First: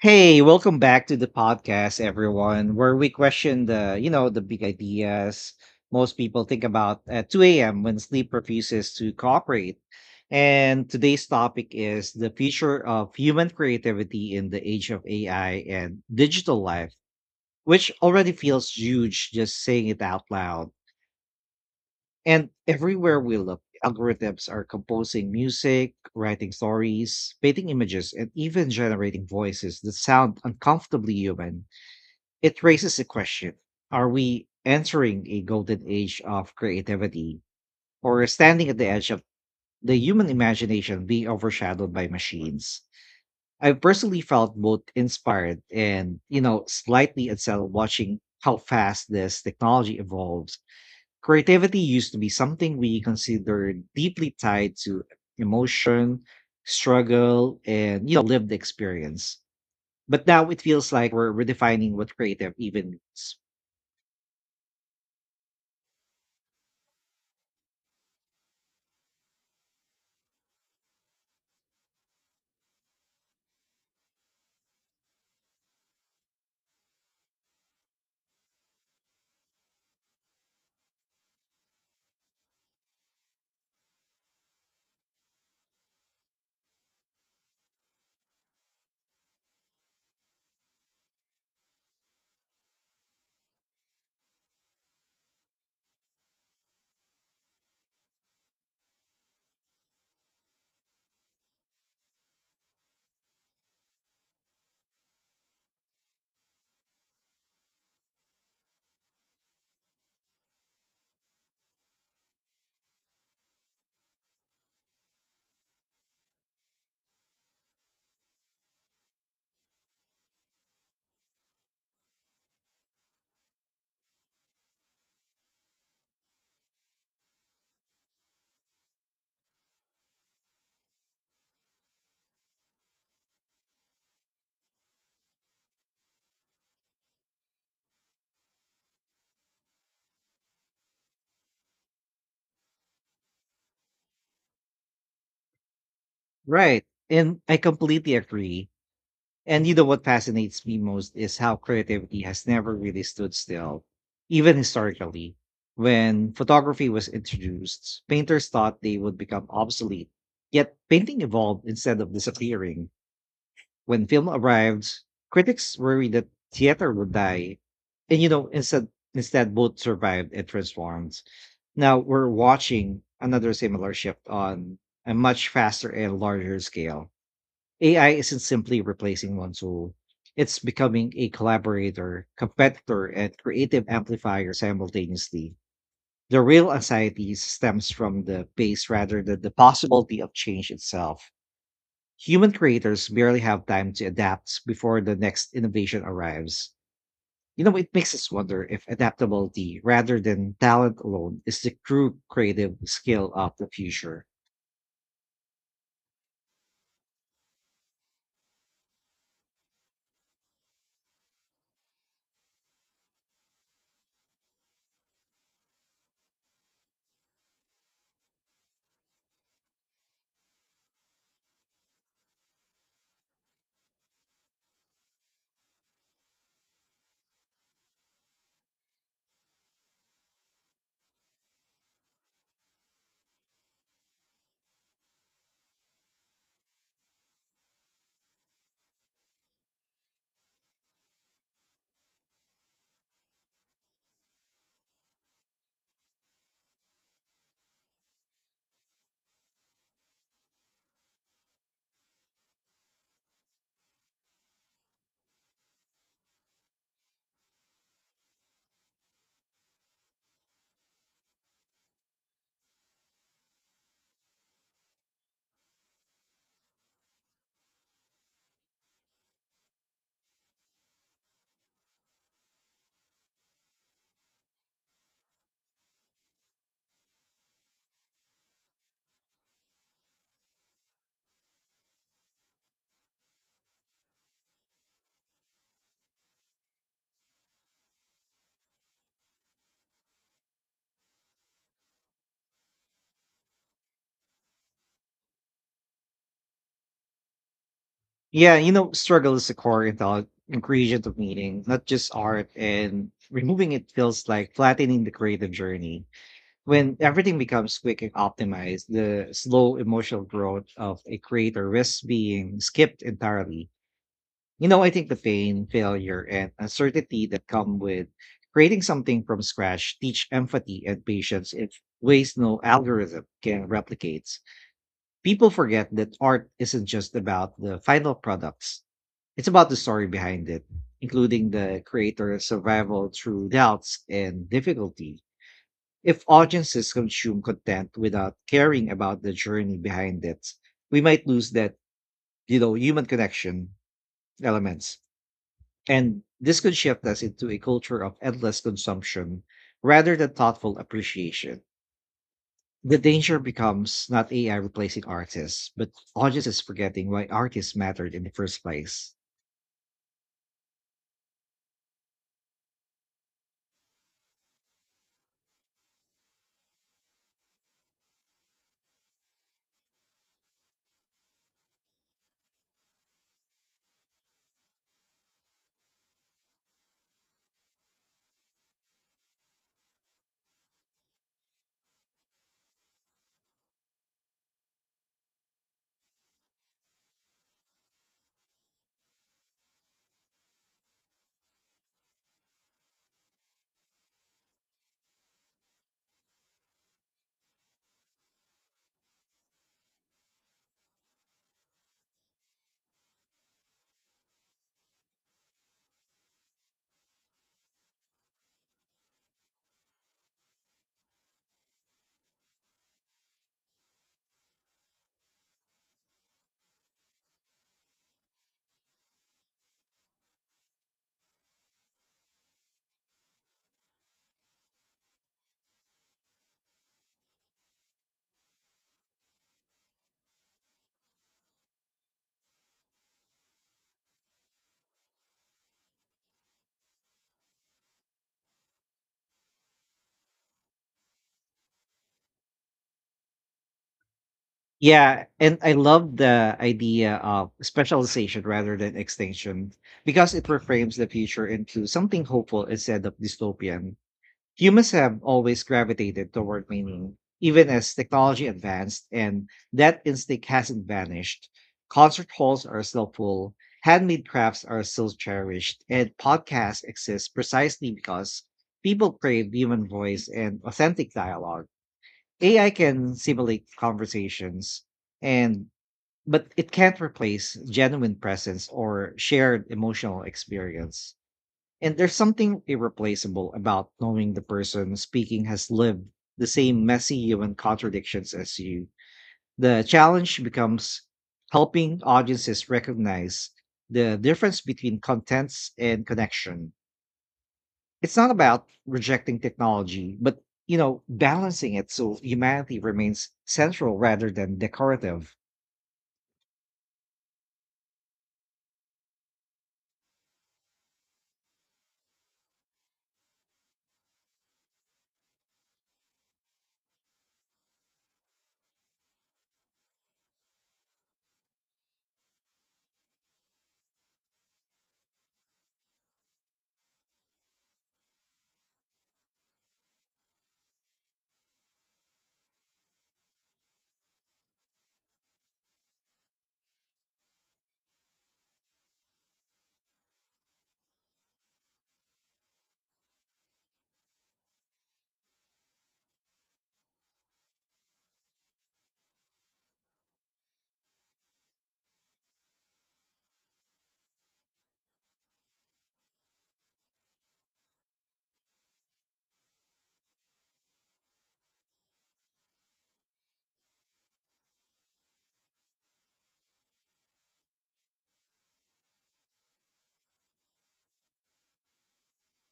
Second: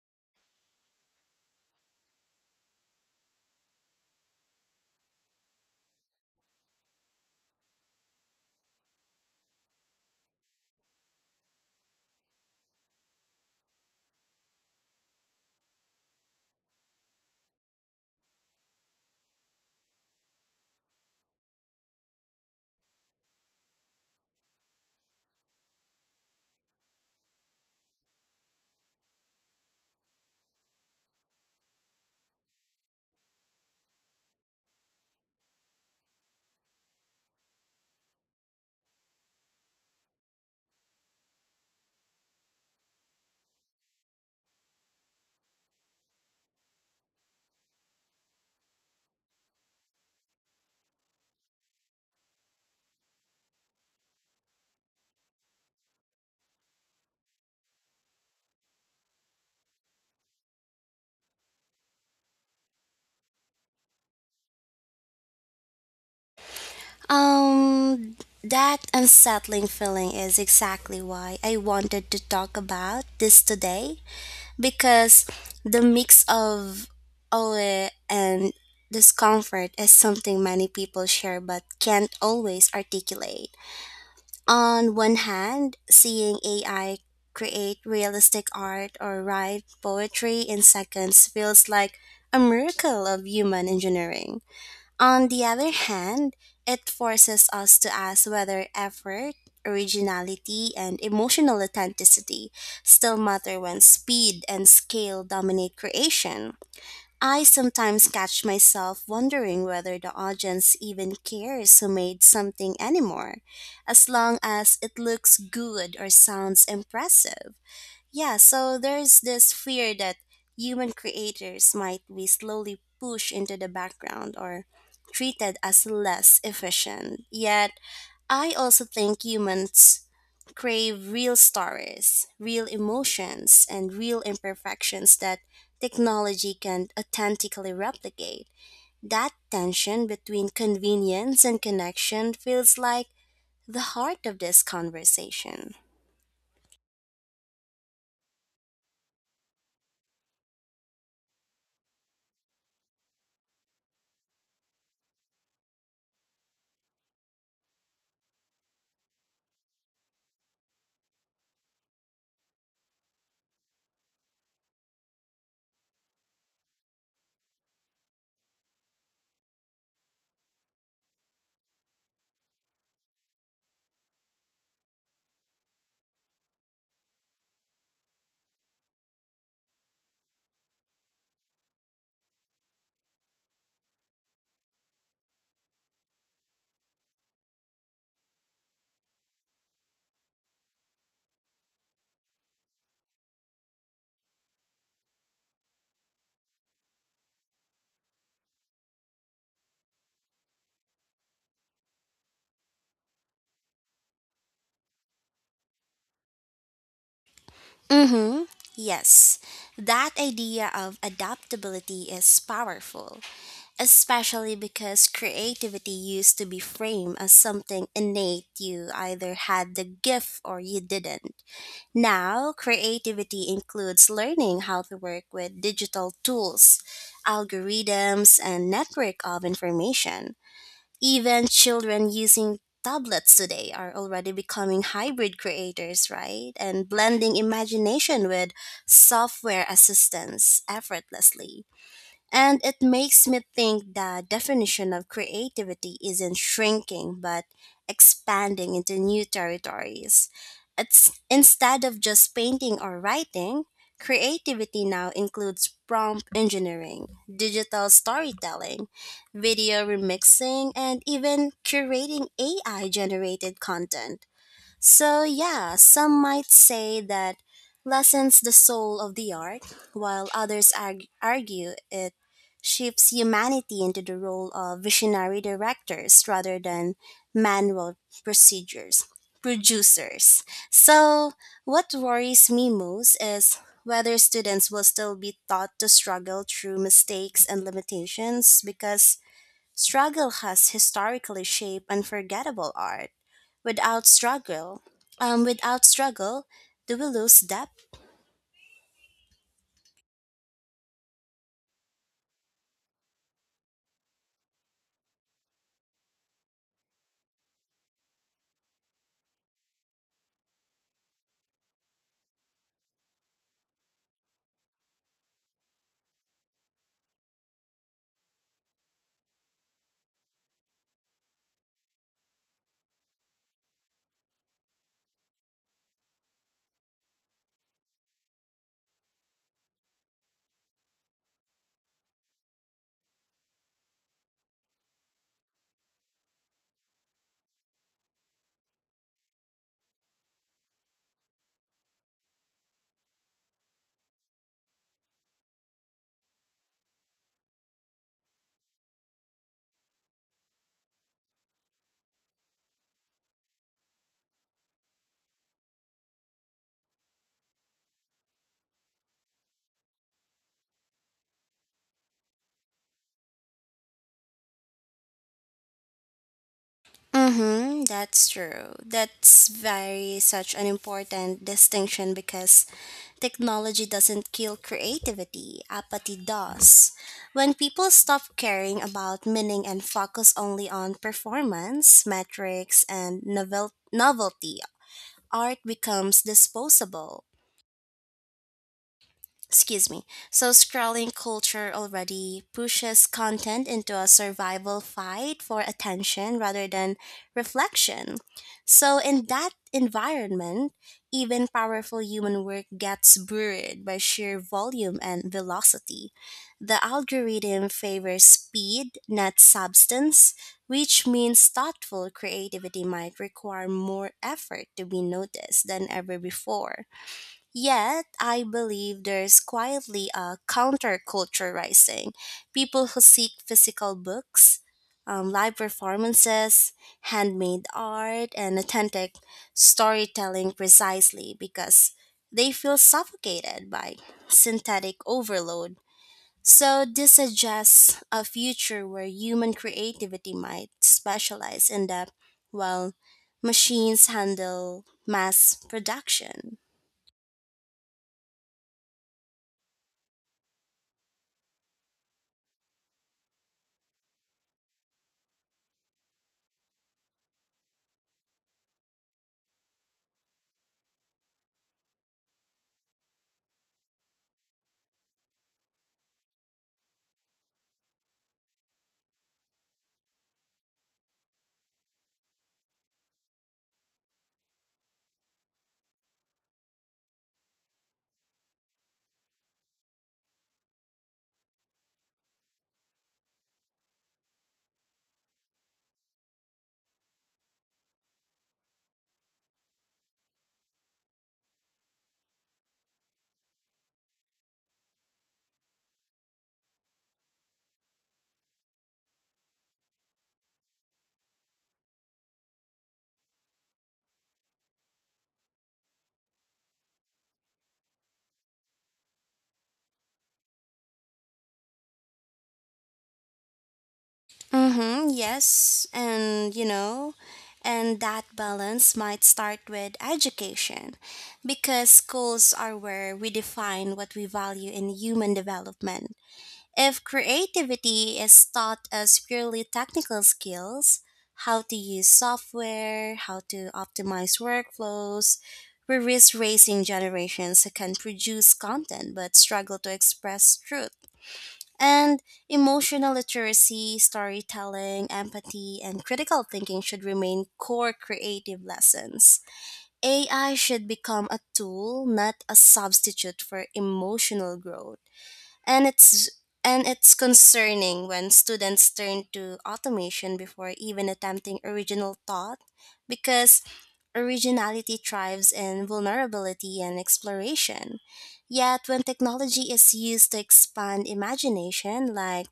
Hey, welcome back to the podcast, everyone, where we question the big ideas most people think about at 2 a.m. when sleep refuses to cooperate. And today's topic is the future of human creativity in the age of AI and digital life, which already feels huge just saying it out loud. And everywhere we look, algorithms are composing music, writing stories, painting images, and even generating voices that sound uncomfortably human. It raises a question. Are we entering a golden age of creativity or standing at the edge of the human imagination being overshadowed by machines? I've personally felt both inspired and, slightly unsettled watching how fast this technology evolves. Creativity used to be something we considered deeply tied to emotion, struggle, and lived experience. But now it feels like we're redefining what creative even means. Um, that unsettling feeling is exactly why I wanted to talk about this today, because the mix of awe and discomfort is something many people share but can't always articulate. On one hand, seeing AI create realistic art or write poetry in seconds feels like a miracle of human engineering. On the other hand, it forces us to ask whether effort, originality, and emotional authenticity still matter when speed and scale dominate creation. I sometimes catch myself wondering whether the audience even cares who made something anymore, as long as it looks good or sounds impressive. Yeah, so there's this fear that human creators might be slowly pushed into the background or treated as less efficient. Yet, I also think humans crave real stories, real emotions, and real imperfections that technology can authentically replicate. That tension between convenience and connection feels like the heart of this conversation. Right. And I completely agree. And you know what fascinates me most is how creativity has never really stood still, even historically. When photography was introduced, painters thought they would become obsolete, yet painting evolved instead of disappearing. When film arrived, critics worried that theater would die. And you know, instead both survived and transformed. Now we're watching another similar shift on a much faster and larger scale. AI isn't simply replacing one tool. It's becoming a collaborator, competitor, and creative amplifier simultaneously. The real anxiety stems from the pace rather than the possibility of change itself. Human creators barely have time to adapt before the next innovation arrives. You know, it makes us wonder if adaptability rather than talent alone is the true creative skill of the future. Mm-hmm. Yes, that idea of adaptability is powerful, especially because creativity used to be framed as something innate you either had the gift or you didn't. Now, creativity includes learning how to work with digital tools, algorithms, and network of information. Even children using tablets today are already becoming hybrid creators, right? And blending imagination with software assistance effortlessly. And it makes me think the definition of creativity isn't shrinking but expanding into new territories. It's instead of just painting or writing, creativity now includes prompt engineering, digital storytelling, video remixing, and even curating AI generated content. So, yeah, some might say that lessens the soul of the art, while others argue it shifts humanity into the role of visionary directors rather than manual procedures producers. So, what worries me most is whether students will still be taught to struggle through mistakes and limitations, because struggle has historically shaped unforgettable art. Without struggle, um, without struggle, do we lose depth? Yeah, you know, struggle is the core ingredient of meaning, not just art, and removing it feels like flattening the creative journey. When everything becomes quick and optimized, the slow emotional growth of a creator risks being skipped entirely. You know, I think the pain, failure, and uncertainty that come with creating something from scratch teach empathy and patience in ways no algorithm can replicate. People forget that art isn't just about the final products, it's about the story behind it, including the creator's survival through doubts and difficulty. If audiences consume content without caring about the journey behind it, we might lose that human connection elements. And this could shift us into a culture of endless consumption rather than thoughtful appreciation. The danger becomes not AI replacing artists, but audiences forgetting why artists mattered in the first place. Mm-hmm, that's true. That's very such an important distinction because technology doesn't kill creativity, apathy does. When people stop caring about meaning and focus only on performance, metrics, and novelty, art becomes disposable. Excuse me. So, scrolling culture already pushes content into a survival fight for attention rather than reflection. So, in that environment, even powerful human work gets buried by sheer volume and velocity. The algorithm favors speed, not substance, which means thoughtful creativity might require more effort to be noticed than ever before. Yet, I believe there's quietly a counterculture rising. People who seek physical books, live performances, handmade art, and authentic storytelling precisely because they feel suffocated by synthetic overload. So, this suggests a future where human creativity might specialize in depth while machines handle Yeah, mass and I love the production. idea of specialization rather than extinction because it reframes the future into something hopeful instead of dystopian. Humans have always gravitated toward meaning, even as technology advanced, and that instinct hasn't vanished. Concert halls are still full, handmade crafts are still cherished, and podcasts exist precisely because people crave human voice and authentic dialogue. AI can simulate conversations and but it can't replace genuine presence or shared emotional experience. And there's something irreplaceable about knowing the person speaking has lived the same messy human contradictions as you. The challenge becomes helping audiences recognize the difference between contents and connection. It's not about rejecting technology, but balancing it so humanity remains central rather than decorative. Mm-hmm, yes, and you know, and that balance might start with education, because schools are where we define what we value in human development. If creativity is taught as purely technical skills, how to use software, how to optimize workflows, we risk raising generations who can produce content but struggle to express truth. And emotional literacy, storytelling, empathy, and critical thinking should remain core creative lessons. AI should become a tool, not a substitute for emotional growth. And it's and it's concerning when students turn to automation before even attempting original thought, because originality thrives in vulnerability and exploration. Yet, when technology is used to expand imagination, like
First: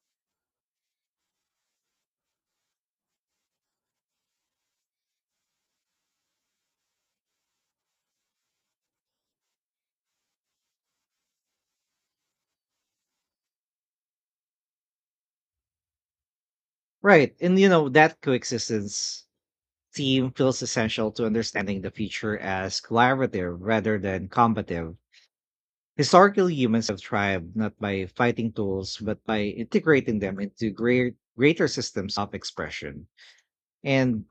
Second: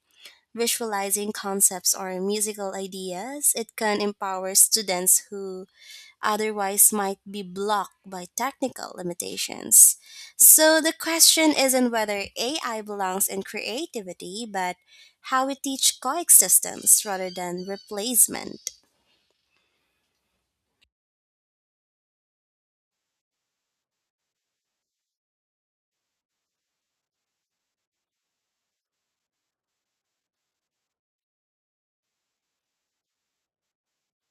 visualizing concepts or musical ideas, it can empower students who otherwise might be blocked by technical limitations. So the question isn't whether AI belongs in creativity, but how we teach coexistence rather Right. And than you know, that replacement. coexistence team feels essential to understanding the future as collaborative rather than combative. Historically, humans have thrived not by fighting tools, but by integrating them into greater systems of expression. And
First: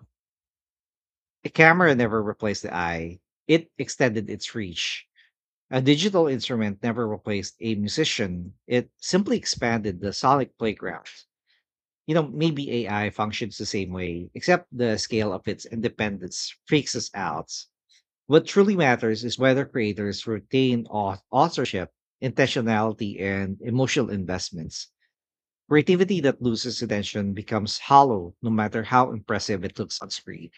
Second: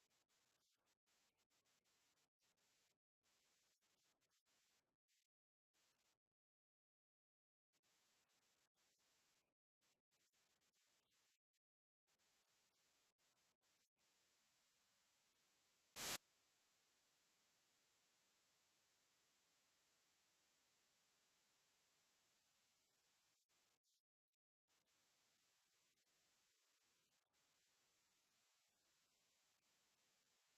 the camera never replaced the eye, it extended its reach. A digital instrument never replaced a musician, it simply expanded the sonic playground. You know, maybe AI functions the same way, except the scale of its independence freaks us out. What truly matters is whether creators retain authorship, intentionality, and emotional investments. Creativity that loses attention becomes hollow, no matter how impressive it looks on screen.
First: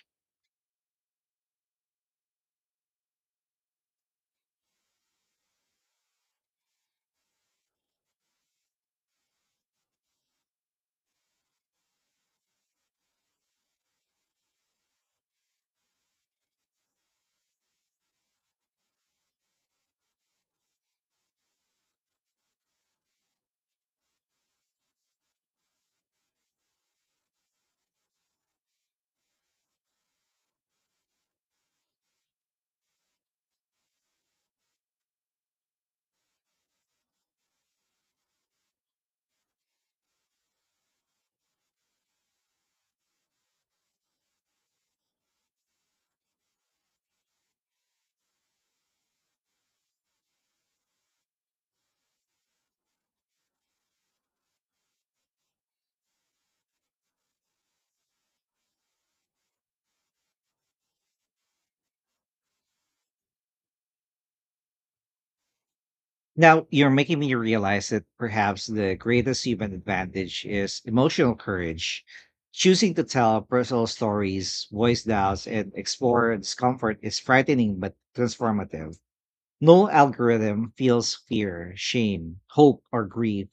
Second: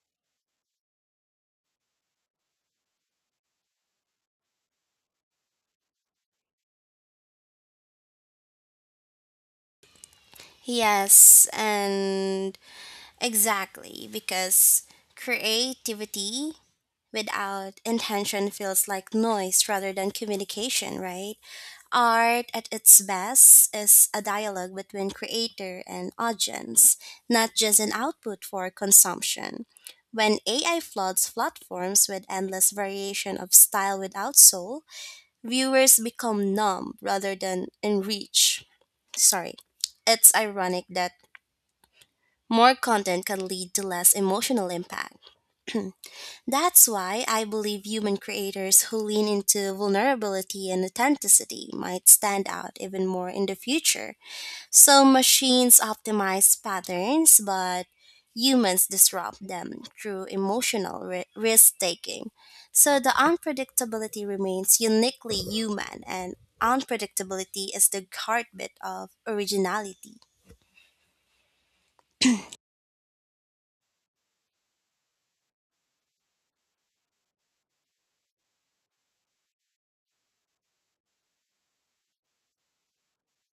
Yes, and exactly, because creativity without intention feels like noise rather than communication, right? Art at its best is a dialogue between creator and audience, not just an output for consumption. When AI floods platforms with endless variation of style without soul, viewers become numb rather than enriched. Sorry. It's ironic that more content can lead to less emotional impact. That's why I believe human creators who lean into vulnerability and authenticity might stand out even more in the future. So machines optimize patterns, but humans disrupt them through emotional risk taking. So the unpredictability remains uniquely human, and Now, you're making me unpredictability is realize that the perhaps heartbeat the of greatest human originality. advantage is emotional courage. Choosing to tell personal stories, voice doubts, and explore discomfort is frightening but transformative. No algorithm feels fear, shame, hope, or grief.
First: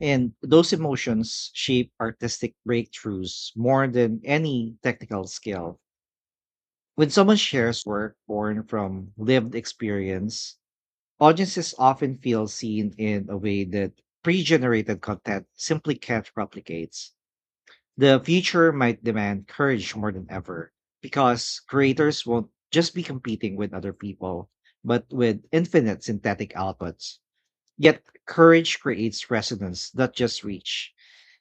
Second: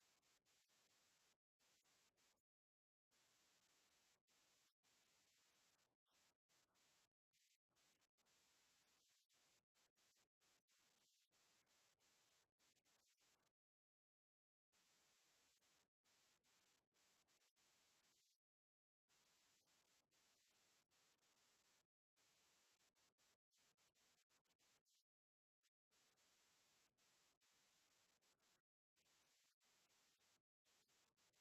And those emotions shape artistic breakthroughs more than any technical skill. When someone shares work born from lived experience, audiences often feel seen in a way that pre generated content simply can't replicate. The future might demand courage more than ever because creators won't just be competing with other people, but with infinite synthetic outputs. Yet, courage creates resonance, not just reach.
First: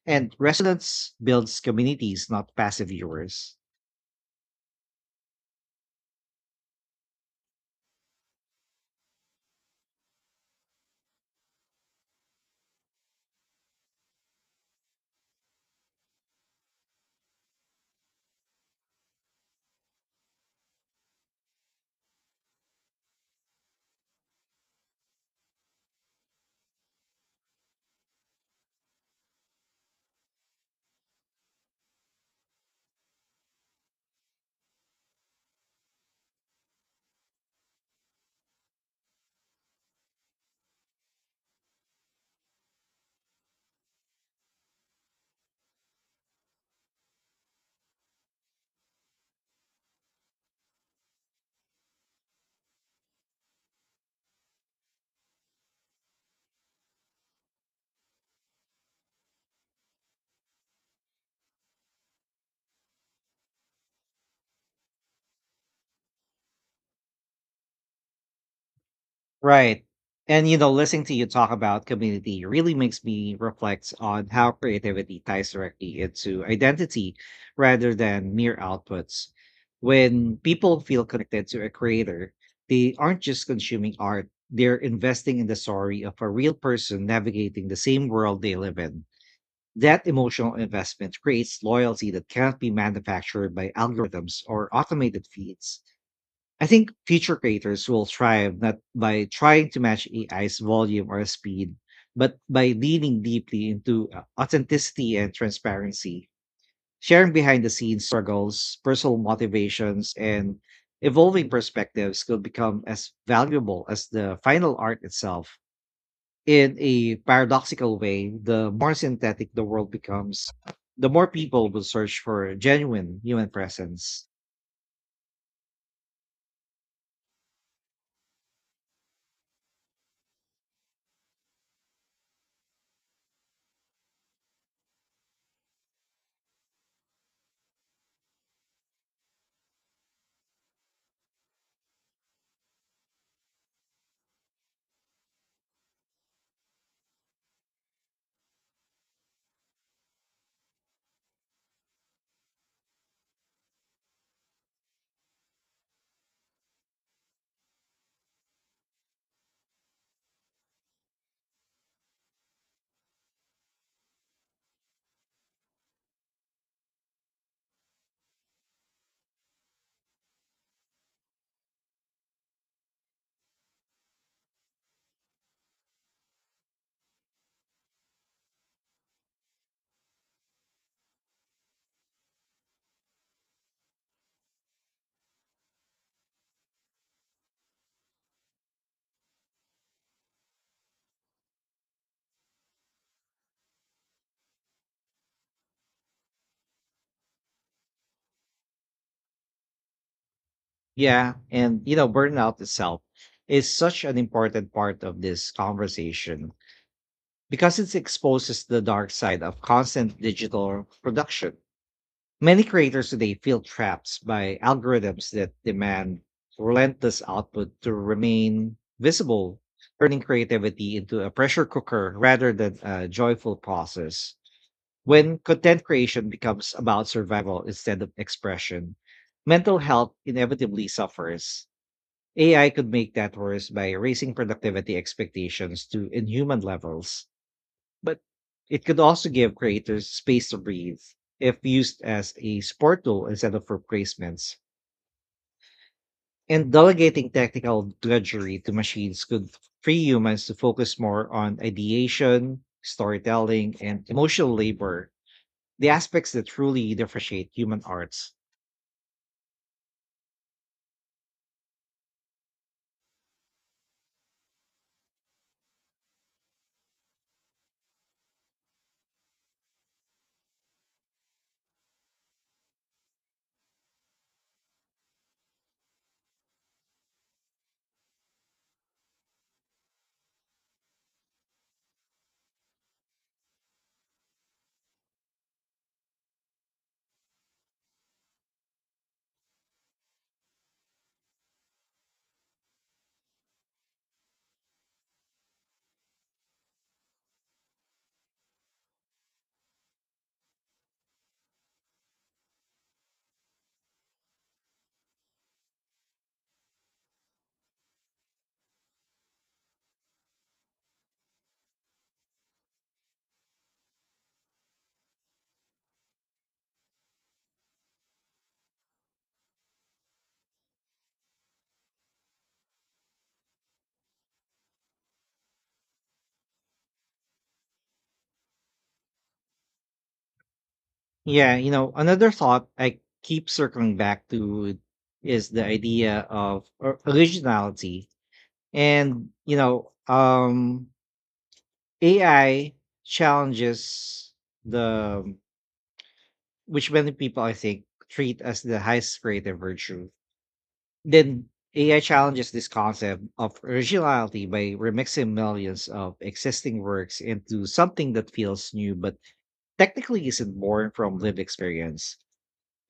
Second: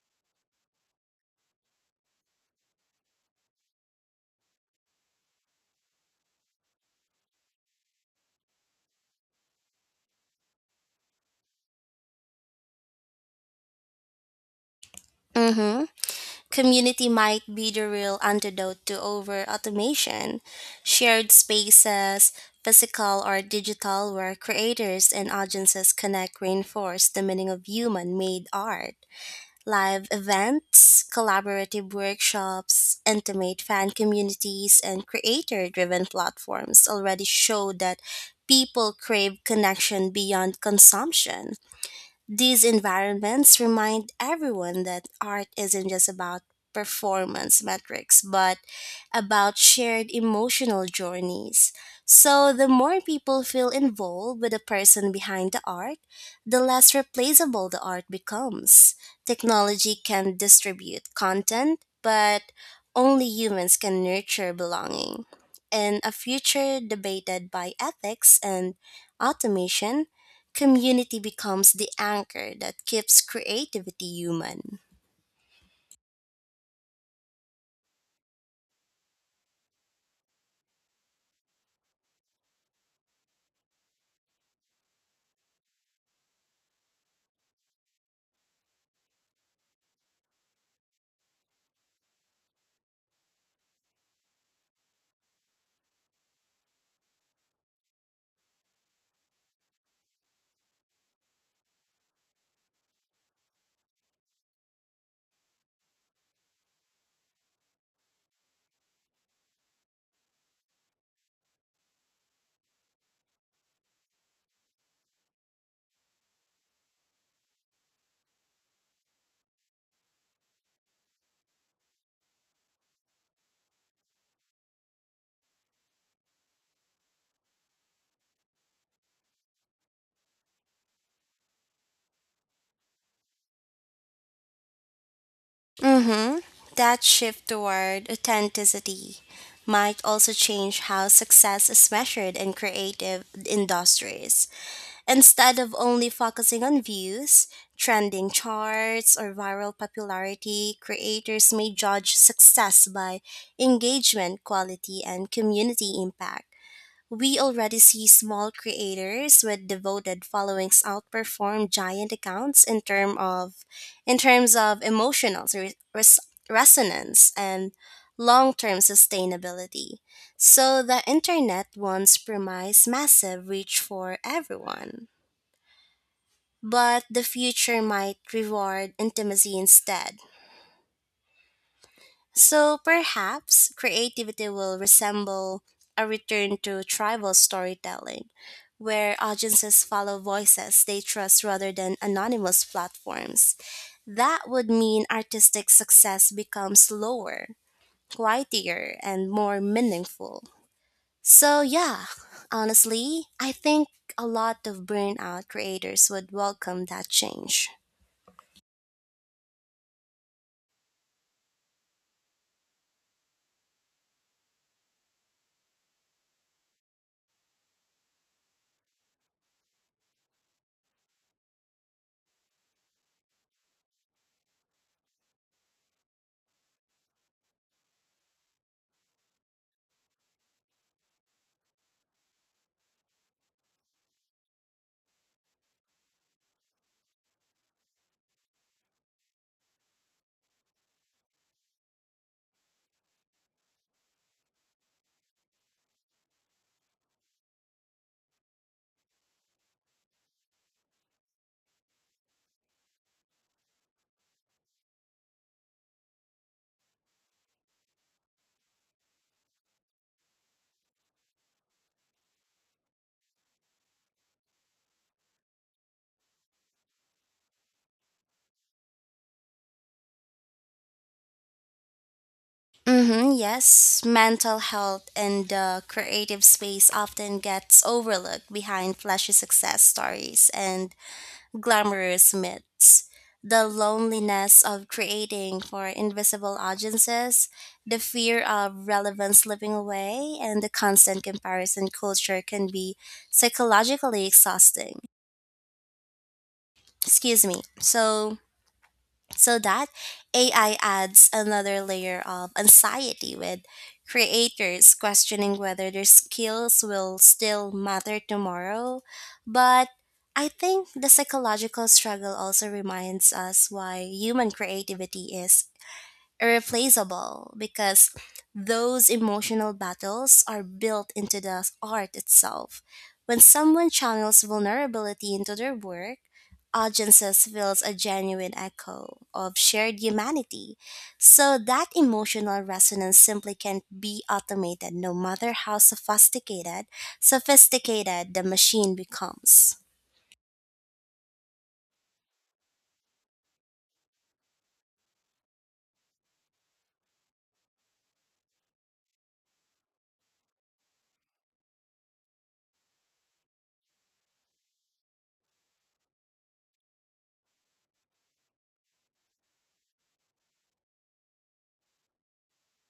And resonance builds communities, not passive viewers. Mm-hmm. Community might be the real antidote to over automation. Shared spaces, physical or digital, where creators and audiences connect reinforce the meaning of human made art. Live events, collaborative workshops, intimate fan communities, and creator driven platforms already show that people crave connection beyond consumption. These environments remind everyone that art isn't just about performance metrics, but about shared emotional journeys. So, the more people feel involved with the person behind the art, the less replaceable the art becomes. Technology can distribute content, but only humans can nurture belonging. In a future debated by ethics and Right. automation, And you know, listening to community you talk becomes about the community anchor really that makes keeps me reflect creativity on how human. creativity ties directly into identity rather than mere outputs. When people feel connected to a creator, they aren't just consuming art, they're investing in the story of a real person navigating the same world they live in. That emotional investment creates loyalty that cannot be manufactured by algorithms or automated feeds. I think future creators will thrive not by trying to match AI's volume or speed, but by leaning deeply into authenticity and transparency, sharing behind the scenes struggles, personal motivations, and evolving perspectives could become as valuable as the final art itself. In a paradoxical way, the more synthetic the world becomes, the more people will search for genuine human presence. Mm-hmm. That shift toward authenticity might also change how success is measured in creative industries. Instead of only focusing on views, trending charts, or viral popularity, creators may judge success by engagement, quality, and community impact. We already see small creators with devoted followings outperform giant accounts in terms of emotional resonance and long-term sustainability. So the internet once promised massive reach for everyone, but the future might reward intimacy instead. So perhaps creativity will resemble a return to tribal storytelling, where audiences follow voices they trust rather than anonymous platforms. That would mean artistic success becomes slower, quieter, and more meaningful. Yeah, So, and you yeah, know, burnout itself honestly, I is think such an a lot important of part of burnout this creators would conversation welcome that change. because it exposes the dark side of constant digital production. Many creators today feel trapped by algorithms that demand relentless output to remain visible, turning creativity into a pressure cooker rather than a joyful process. When content creation becomes about survival instead of expression, mental health inevitably suffers. AI could make that worse by raising productivity expectations to inhuman levels, but it could also give creators space to breathe if used as a support tool instead of replacements. And delegating technical drudgery to machines could free humans to focus more on ideation, storytelling, and emotional labor, the aspects that truly differentiate human arts. Mm-hmm, yes, mental health and the creative space often gets overlooked behind flashy success stories and glamorous myths. The loneliness of creating for invisible audiences, the fear of relevance slipping away, and the constant comparison culture can be psychologically exhausting. Excuse me. So, that AI adds another layer of anxiety with creators questioning whether their skills will still matter tomorrow. But I think the psychological struggle also reminds us why human creativity is irreplaceable, because those emotional battles are built into the art itself. When someone channels vulnerability into their work, audiences feels a genuine echo of shared humanity. Yeah, So you that know, another emotional thought I resonance keep simply can't circling be back to automated no is matter the how idea of sophisticated originality. sophisticated the machine And, you becomes. know, um AI challenges the which many people I think treat as the highest creative virtue. Then AI challenges this concept of originality by remixing millions of existing works into something that feels new but technically isn't born from lived experience.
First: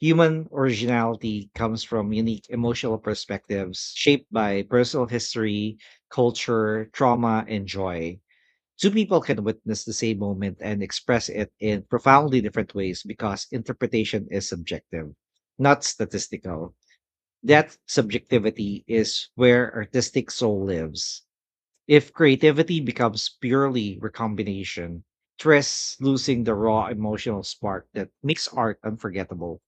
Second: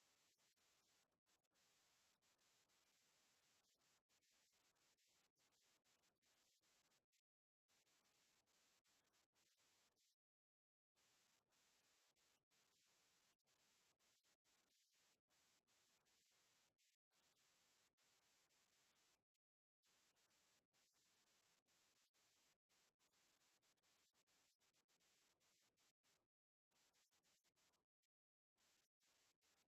Human originality comes from unique emotional perspectives shaped by personal history, culture, trauma, and joy. Two people can witness the same moment and express it in profoundly different ways because interpretation is subjective, not statistical. That subjectivity is where artistic soul lives. If creativity becomes purely recombination, it risks losing the raw emotional spark that makes art unforgettable.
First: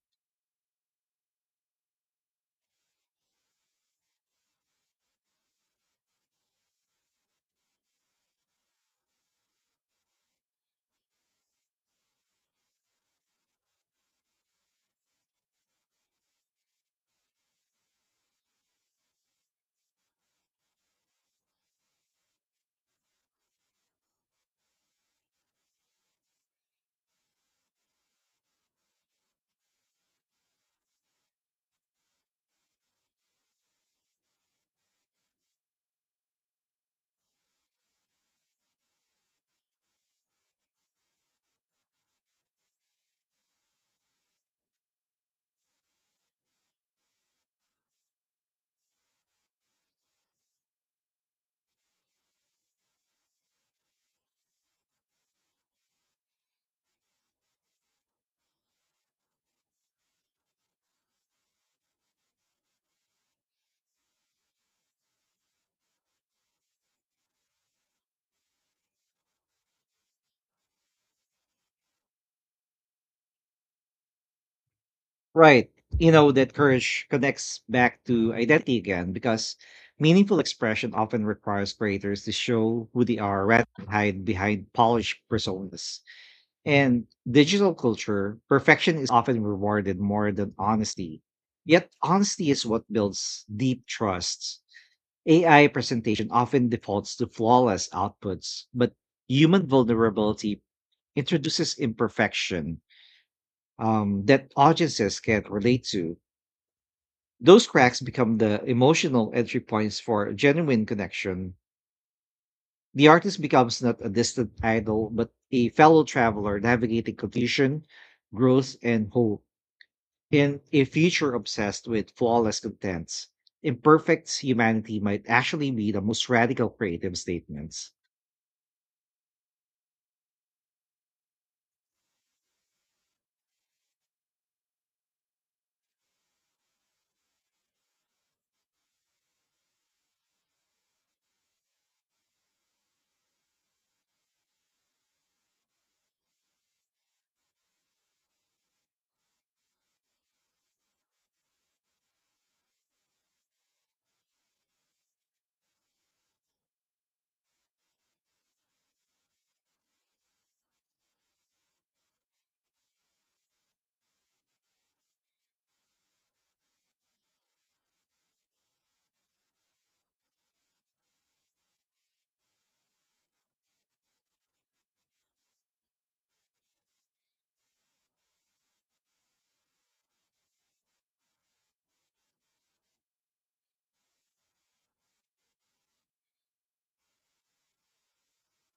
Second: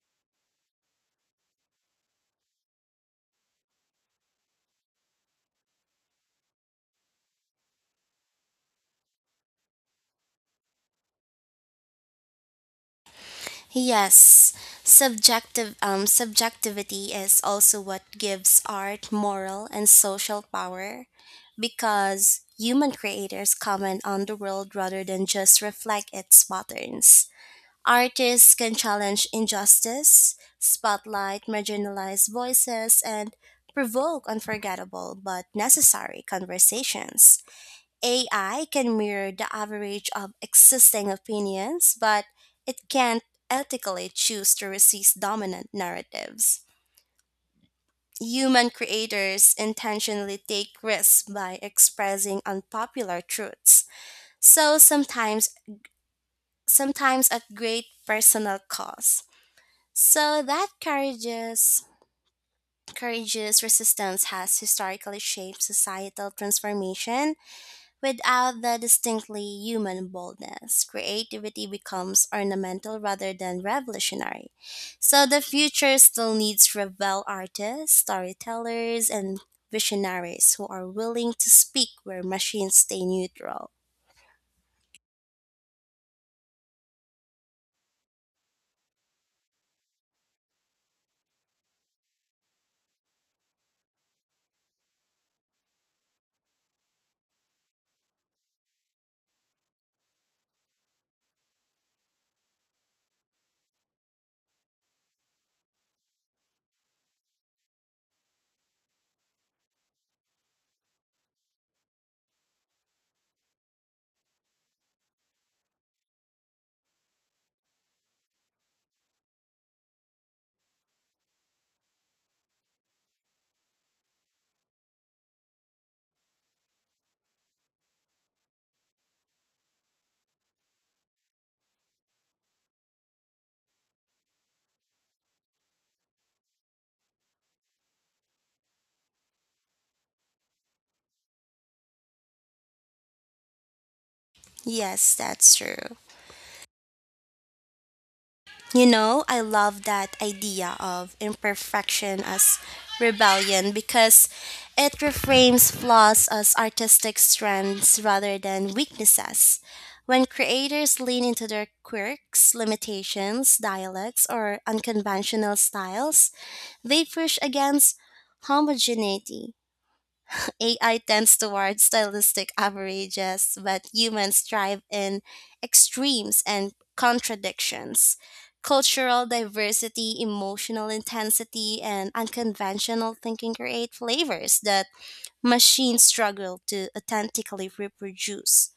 Yes, subjective subjectivity is also what gives art moral and social power, because human creators comment on the world rather than just reflect its patterns. Artists can challenge injustice, spotlight marginalized voices, and provoke unforgettable but necessary conversations. AI can mirror the average of existing opinions, but it can't ethically choose to resist dominant narratives. Human creators intentionally take risks by expressing unpopular truths, so sometimes at great personal cost. So that courageous resistance has historically shaped societal transformation. Without the distinctly human boldness, creativity becomes ornamental rather than revolutionary. So the Right. future You know, still that needs courage rebel connects artists, back to identity storytellers, again and because meaningful visionaries who are expression often willing to requires speak where creators to machines show stay who they are rather neutral. than hide behind polished personas. And digital culture, perfection is often rewarded more than honesty. Yet honesty is what builds deep trust. AI presentation often defaults to flawless outputs, but human vulnerability introduces imperfection that audiences can relate to. Those cracks become the emotional entry points for genuine connection. The artist becomes not a distant idol, but a fellow traveler navigating confusion, growth, and hope in a future obsessed with flawless contents. Imperfect humanity might actually be the most radical creative statements. Yes, that's true. You know, I love that idea of imperfection as rebellion, because it reframes flaws as artistic strengths rather than weaknesses. When creators lean into their quirks, limitations, dialects, or unconventional styles, they push against homogeneity. AI tends toward stylistic averages, but humans thrive in extremes and contradictions. Cultural diversity, emotional intensity, and unconventional thinking create flavors that machines struggle to authentically reproduce.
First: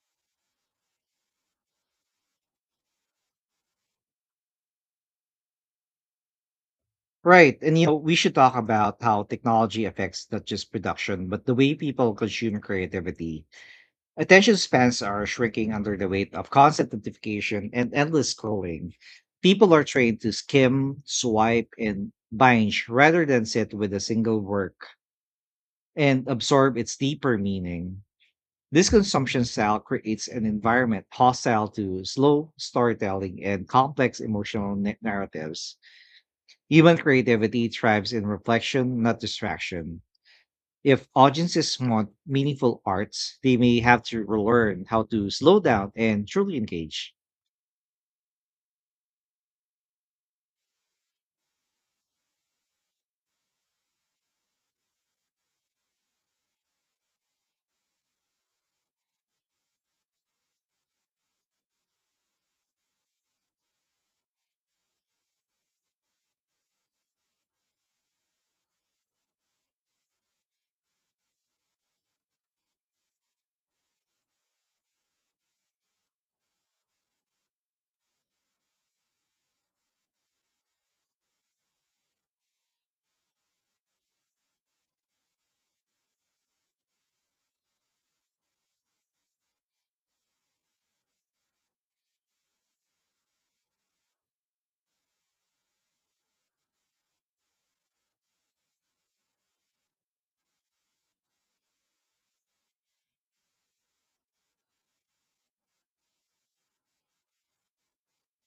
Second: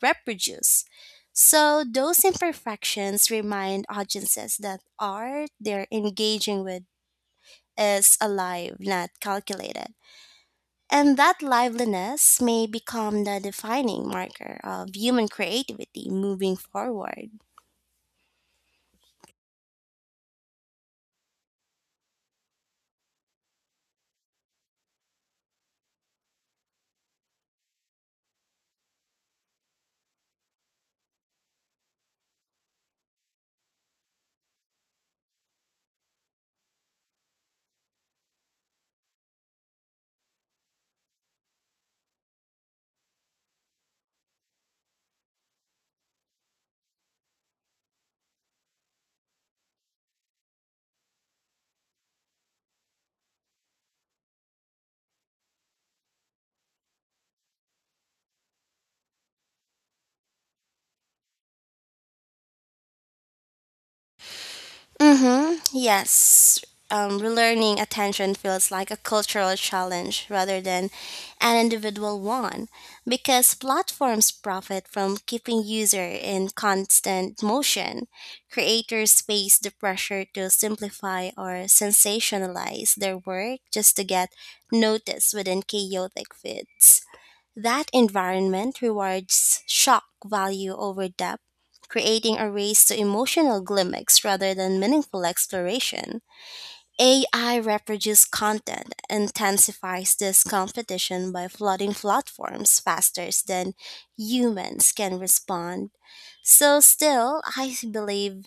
Reproduce. So those imperfections remind audiences that art they're engaging with Right. And you know, we is should talk alive, about not how technology calculated. affects not just And production, that but the way people liveliness consume may become the creativity. defining Attention marker of spans are human shrinking under the creativity weight of moving constant forward. notification and endless scrolling. People are trained to skim, swipe, and binge rather than sit with a single work and absorb its deeper meaning. This consumption style creates an environment hostile to slow storytelling and complex emotional narratives. Human creativity thrives in reflection, not distraction. If audiences want meaningful arts, they may have to learn how to slow down and truly engage. Mm-hmm. Yes. Relearning attention feels like a cultural challenge rather than an individual one, because platforms profit from keeping user in constant motion. Creators face the pressure to simplify or sensationalize their work just to get noticed within chaotic feeds. That environment rewards shock value over depth, creating a race to emotional gimmicks rather than meaningful exploration. AI reproduced content intensifies this competition by flooding platforms faster than humans can respond. So, still, I believe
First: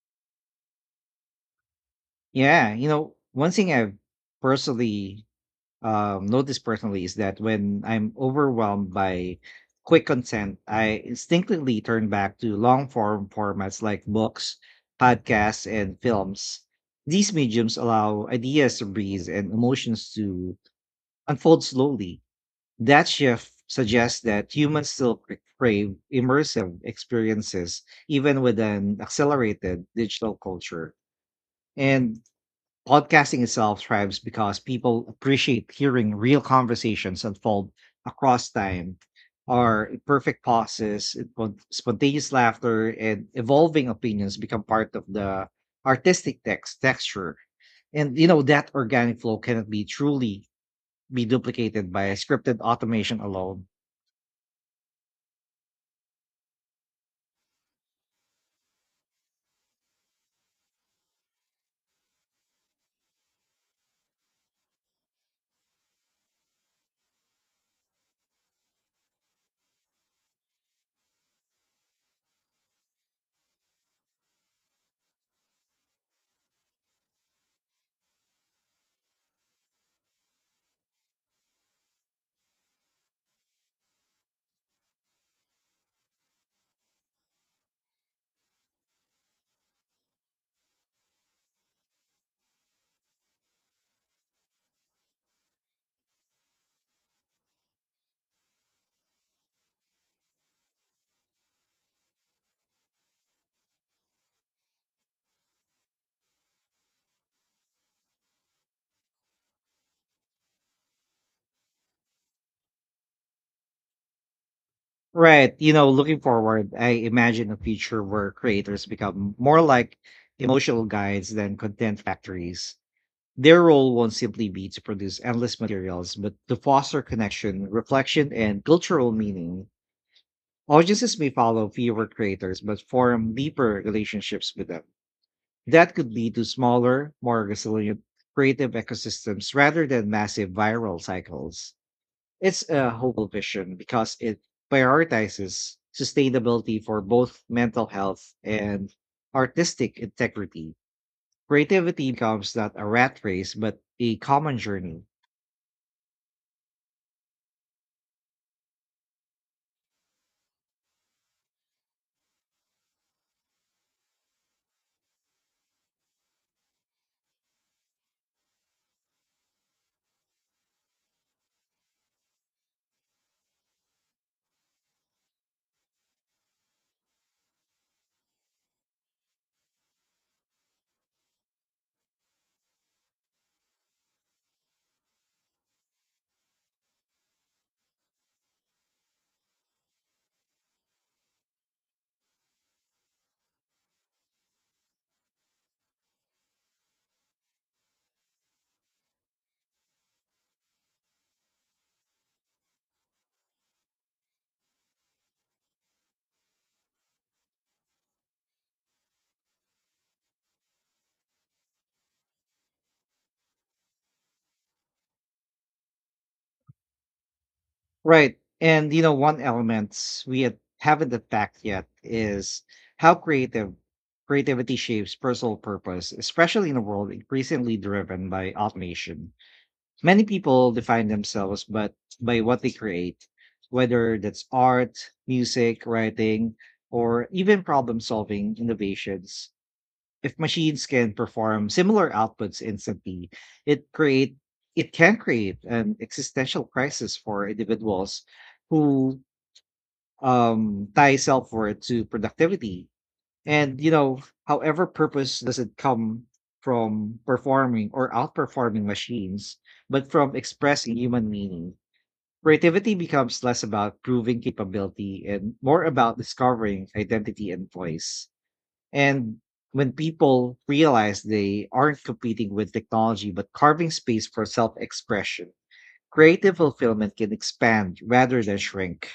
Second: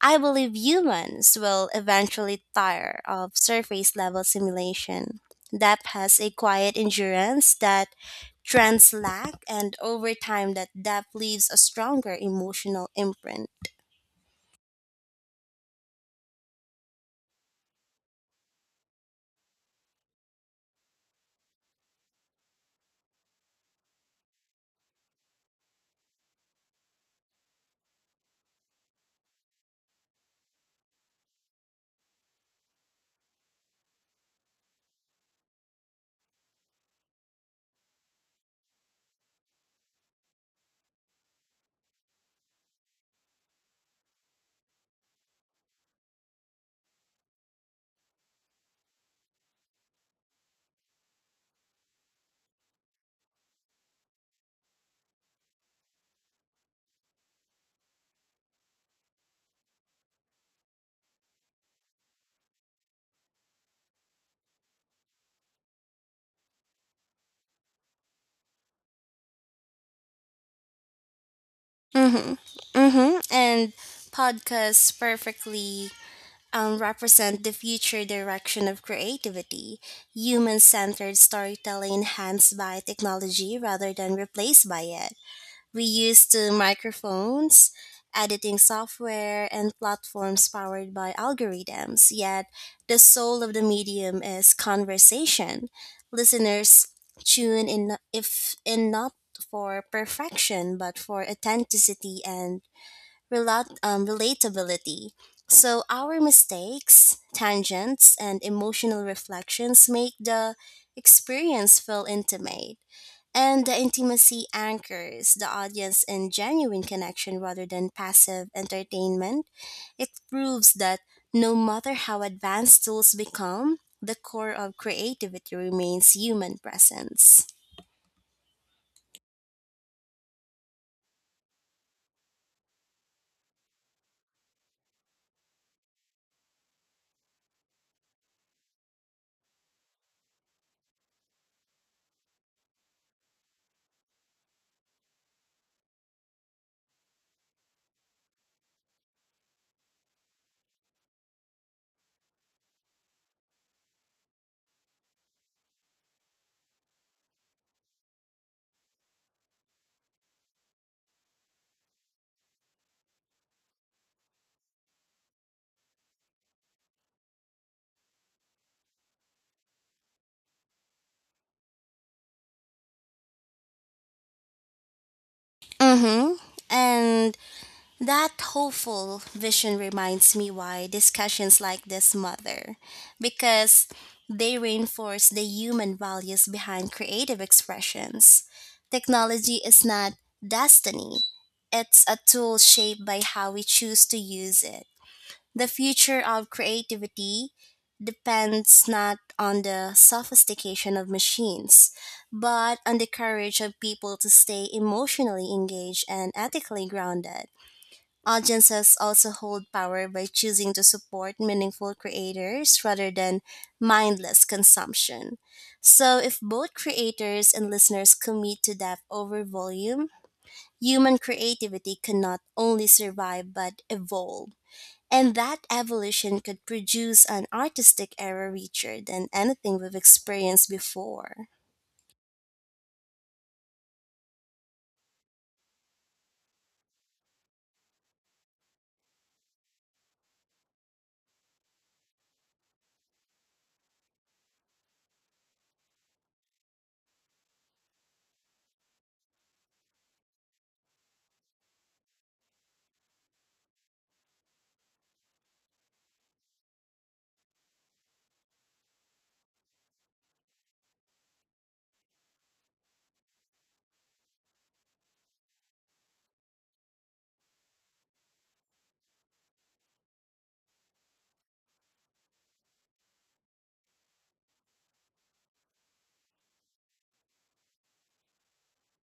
I believe humans will eventually Yeah, you tire know, of one thing I've surface level simulation. personally Depth has a noticed quiet personally is that endurance when that I'm trends overwhelmed by lack, and quick over time, content, that I depth leaves a instinctively turn stronger back to long emotional form imprint. formats like books, podcasts, and films. These mediums allow ideas to breathe and emotions to unfold slowly. That shift suggests that humans still crave immersive experiences, even with an accelerated digital culture. And podcasting itself thrives because people appreciate hearing real conversations unfold across time, or imperfect pauses, spontaneous laughter, and evolving opinions become part of the artistic texture. And you know that organic flow cannot be truly be duplicated by scripted automation alone. Mm-hmm. Mm-hmm. And podcasts perfectly represent the future direction of creativity, human centered storytelling enhanced by technology rather than replaced by it. We used to microphones, editing software, and platforms powered by algorithms. Yet, the soul of the medium is conversation. Listeners tune in if in not for perfection, but for authenticity and relatability. So, our mistakes, tangents, and emotional reflections make the experience feel intimate. And the intimacy anchors the Right. You know, audience looking in forward, genuine I connection imagine a rather than future where passive creators become entertainment. more like It proves emotional that guides no than matter content how factories. advanced tools Their become, role won't the simply core be of to produce creativity endless remains materials, but to human foster presence. connection, reflection, and cultural meaning. Audiences may follow fewer creators, but form deeper relationships with them. That could lead to smaller, more resilient creative ecosystems rather than massive viral cycles. It's a hopeful vision because it prioritizes sustainability for both mental health and artistic integrity. Creativity becomes not a rat race, but a common journey. Mm-hmm. And that hopeful vision reminds me why discussions like this matter, because they reinforce the human values behind creative expressions. Technology is not destiny, it's a tool shaped by how we choose to use it. The future of creativity depends not on the sophistication of machines, but on the courage of people to stay emotionally engaged and ethically grounded. Audiences also hold power by choosing to support meaningful creators rather than mindless consumption. So, if both creators and listeners Right. commit to And, depth you know, one over volume, element we haven't human attacked yet creativity can not is only how survive creative but evolve. creativity shapes And personal that purpose, evolution could especially in a world produce an increasingly artistic driven era by richer than automation. anything we've Many experienced people define before. themselves but by what they create, whether that's art, music, writing, or even problem solving innovations. If machines can perform similar outputs instantly, it create it can create an existential crisis for individuals who tie self worth to productivity and, you know, however purpose doesn't come from performing or outperforming machines, but from expressing human meaning. Creativity becomes less about proving capability and more about discovering identity and voice. And when people realize they aren't competing with technology but carving space for self expression, creative fulfillment can expand rather than shrink.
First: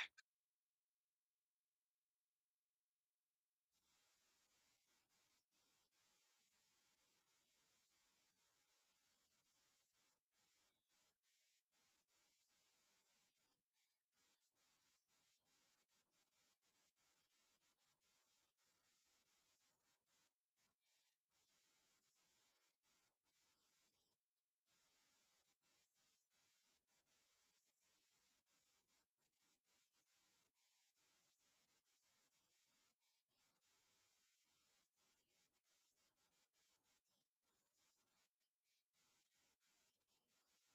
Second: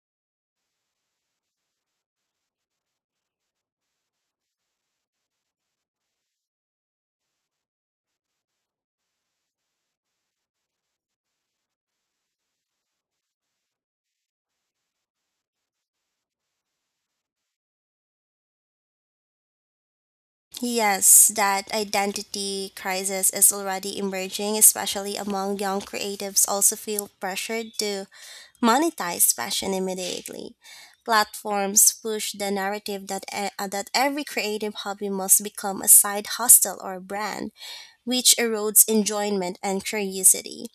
Yes, that identity crisis is already emerging, especially among young creatives also feel pressured to monetize passion immediately. Platforms push the narrative that every creative hobby must become a side hustle or brand, which erodes enjoyment and curiosity.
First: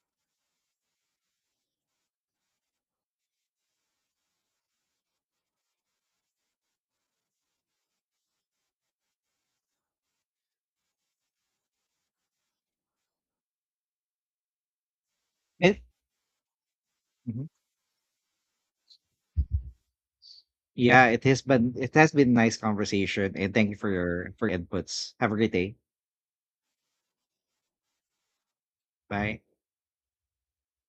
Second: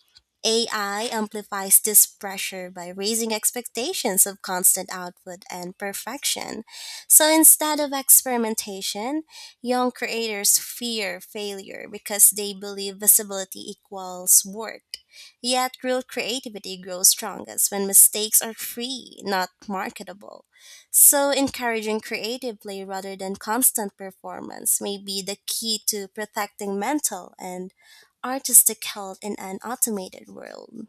AI amplifies this pressure by raising expectations of constant output and perfection. So instead of experimentation, young creators fear failure because they believe visibility equals work. Yet And real creativity grows mhm. strongest when mistakes are free, not marketable. Yeah, it So, has been it encouraging has been nice creative play rather conversation than and thank you for constant your performance may inputs. be Have a the great day. key to protecting mental and artistic health in Bye. an automated world.